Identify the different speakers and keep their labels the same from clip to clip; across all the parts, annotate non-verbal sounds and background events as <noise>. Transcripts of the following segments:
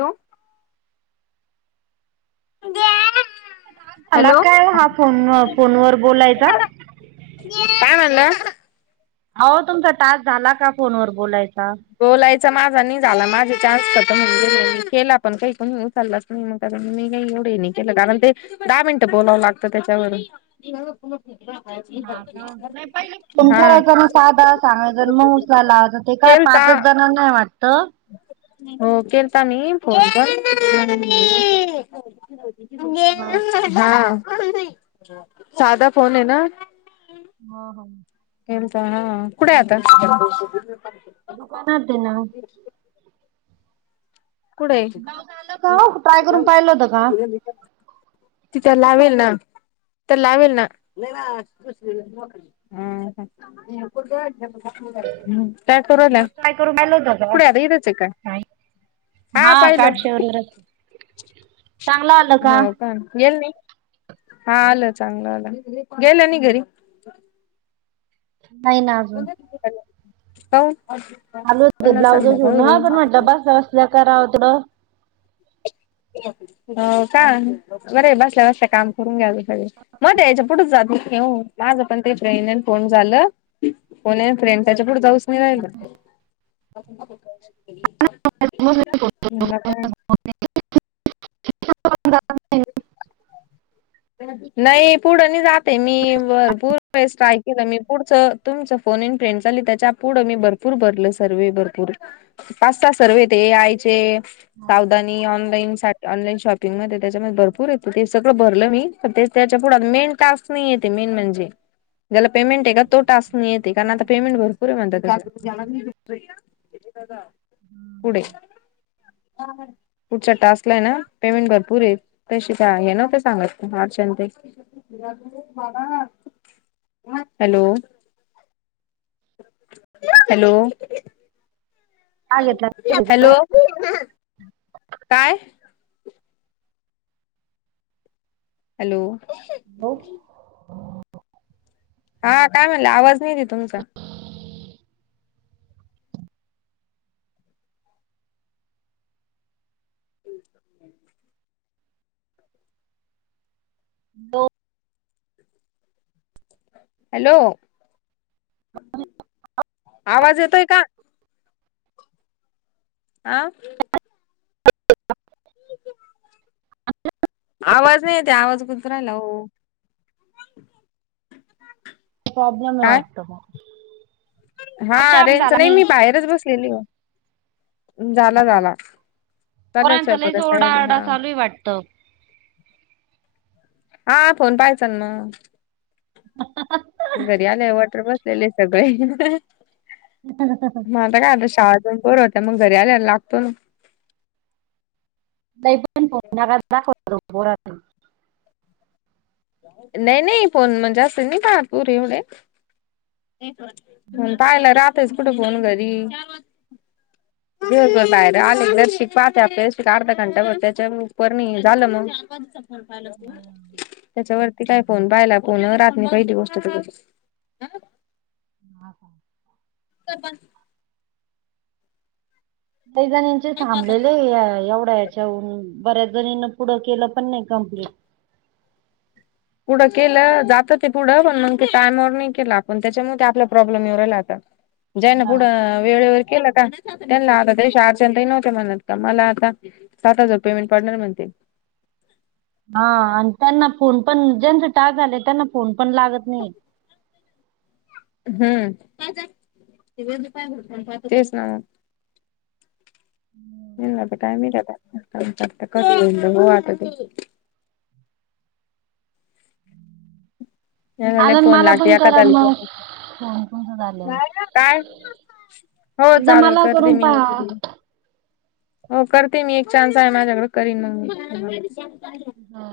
Speaker 1: Hello जा <unintelligible>
Speaker 2: मला काय हा फोन फोन वर बोलायचा.
Speaker 1: काय म्हणलं?
Speaker 2: आओ तुमचा टास्क झाला का, फोनवर बोलायचा?
Speaker 1: बोलायचा माझा नही झाला, माझे चान्स खतम होऊन गेले, मी केला पण काही कोणी उचलाच नही मग काग मी नहीं एवढं हे नही केलं, कारण ते दहा मिनटं बोलावं लागतं, त्याच्यावर.
Speaker 2: हा का? नहि पहिले <unintelligible>
Speaker 1: हा
Speaker 2: तुमकरायच ना साधा सांगायच <unintelligible> मस ला ला ते काय पा
Speaker 1: केलता
Speaker 2: ते <unintelligible> ना ना वाटत.
Speaker 1: हो केल्ता मी फोन पण, देना मम्मी.
Speaker 2: हो का
Speaker 1: हां, साधा फोन ये ना.
Speaker 2: हा हं.
Speaker 1: एन <unintelligible> तणा, कुडय आता?
Speaker 2: दुकानाते ना.
Speaker 1: ह् <inaudible> कुडय?
Speaker 2: ब्लाऊज आलं का हो ट्राय करून पाहिलं होतं का
Speaker 1: तिथ लावेल ना, <inaudible> तर लावेल ना. अ हं, ते कुठं? <inaudible> ह्म, काय करू रायल्या?
Speaker 2: ब्लाऊज ट्राय करून पाहिलं होतं का
Speaker 1: कुडय आता ईदचे ये का?
Speaker 2: नाही हा काठशेवरला, चांगला
Speaker 1: हो का, गेल नही, हा आलं चांगलं आलं, गेलं नही घरी?
Speaker 2: नही ना. अजून
Speaker 1: बोला तुम्ही त्यांना, <unintelligible>
Speaker 2: <unintelligible> लू हो, ब्लाऊज शीऊन ना, पण मटलं बसल्या-बसल्या कराव तिड.
Speaker 1: हो का, बरय बसल्या-बसल्या काम करुन घ्यायचं सगळ. मा त याच्या पुढ जातच नही ओ, माझ पण ते फ्रेंड फोन झालं. फोण अ फ्रेंड, त्याच्या पुुढ जाऊच नही राहिल.
Speaker 2: <inaudible>
Speaker 1: वीणा कारन नही पुढं नही जाते, मी भरपूर वेळेस ट्राय केलं, मी पुढच तुमच फोन इन फ्रेंड चालू, त्याच्या पुढं मी भरपूर भरल, सर्वे भरपूर. पाच सहा सर्वे ते, ए आय चे. सावधानी, ऑनलाईन साट -ऑनलाईन शॉपिंगमध्ये त्याच्यामध्ये भरपूर ये, ते सगळं भरलं मी. तेच त्याच्या पुढ मेन टास्क नही येते, मेन म्हणजे, ज्याला पेमेंट येना, तो टास्क नहीं येते, कारण आता पेमेंट भरपूर म्हणता त्या <inaudible> <unintelligible> पुढे बरोबरे, पुढच्या टास्कला ये ना, पेमेंट भरपूर ये, त्या शी त्या ह्या नव्हत्या सांगत <unintelligible> च्याते, <unintelligible> हॅलो? हॅलो?
Speaker 2: का घेतला
Speaker 1: हॅलो? काय? हॅलो?
Speaker 2: हो <unintelligible>
Speaker 1: हां काय म्हणल्या? आवाज नही येते तुमचा.
Speaker 2: हो <unintelligible>
Speaker 1: हॅलो? आवाज येतोय का? आ? आवाज नहीं येते, आवाज गु तु राहिला ओ, <inaudible>
Speaker 2: प्रॉब्लेम वाटतो मग.
Speaker 1: हा
Speaker 2: अच्छा
Speaker 1: रेनच
Speaker 2: झाला
Speaker 1: नाही मी बाहेरच बसलेली हो. झाला
Speaker 2: नाही
Speaker 1: झाला चाले
Speaker 2: पोरांचा
Speaker 1: स्वयपाक
Speaker 2: लयच
Speaker 1: तयारी
Speaker 2: ओरडाआरडा
Speaker 1: हा.
Speaker 2: चालू आहे वाटतं.
Speaker 1: हा फोन पाहाचा ना मग घरी आले वॉटर बस. असले सगळे म आता काय आता शाळजूनपर त त्या मग घरी आल्यायला लागतो ना.
Speaker 2: ताई बगान फोन मगाच दघवत होत पोरन.
Speaker 1: नाही नाही फोन म्हणजे असत नाही का पूर एवढे. म पाहिला राहातच कुठे फोन घरी.
Speaker 2: <inaudible>
Speaker 1: दिवर बाहेर आले जर शिक पाहते आपल्या अर्धा घंटा बर त्याच्या पणी झालं मग. <unintelligible> पाहिलं वरती काय फोन पाहायला फोन रातनी पहिली गोष्ट तु,
Speaker 2: हा का?
Speaker 1: कर बंद.
Speaker 2: काही जणांचे थांबलेले ए- एवढ्या. खेव बऱ्याच जणीन पुढं केलं पण नाही कंप्लीट.
Speaker 1: पुढं केलं जात ते पुढं पण मग ते टायमवर नाही केलं आपण त्याच्यामुळे ते आपला प्रॉब्लेम येऊ राहिला आता.
Speaker 2: <inaudible>
Speaker 1: जयना
Speaker 2: हा
Speaker 1: पुढं वेळेवर केलं का? त्यांना आता तेश अर्चंटही नव्हते म्हणत का मला आता सात हजव पेमेंट पडणार म्हणते.
Speaker 2: हा आणि त्यांना फोन पण ज्यांच टाग झाले त्यांना फोन पण लागत नाही.
Speaker 1: हम्म तेचना. येईल ना आता काय माहिती आता नवीन टास्क कधी येईल बघू आता. याला लई
Speaker 2: चालन
Speaker 1: फोन
Speaker 2: मला पण
Speaker 1: लागते
Speaker 2: करा मग फोन तुमचं झाल्यावर
Speaker 1: <unintelligible> काय हो
Speaker 2: एकदा
Speaker 1: चालेल
Speaker 2: मला
Speaker 1: करते
Speaker 2: करून
Speaker 1: मी नक्की
Speaker 2: पहा
Speaker 1: तुला. हो करते मी एक चान्स आहे माझ्याकडे करीन मग मी.
Speaker 2: हा.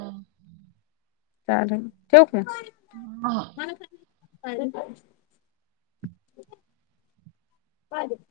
Speaker 1: चालेल ठेवू का?
Speaker 2: हा.
Speaker 1: <unintelligible>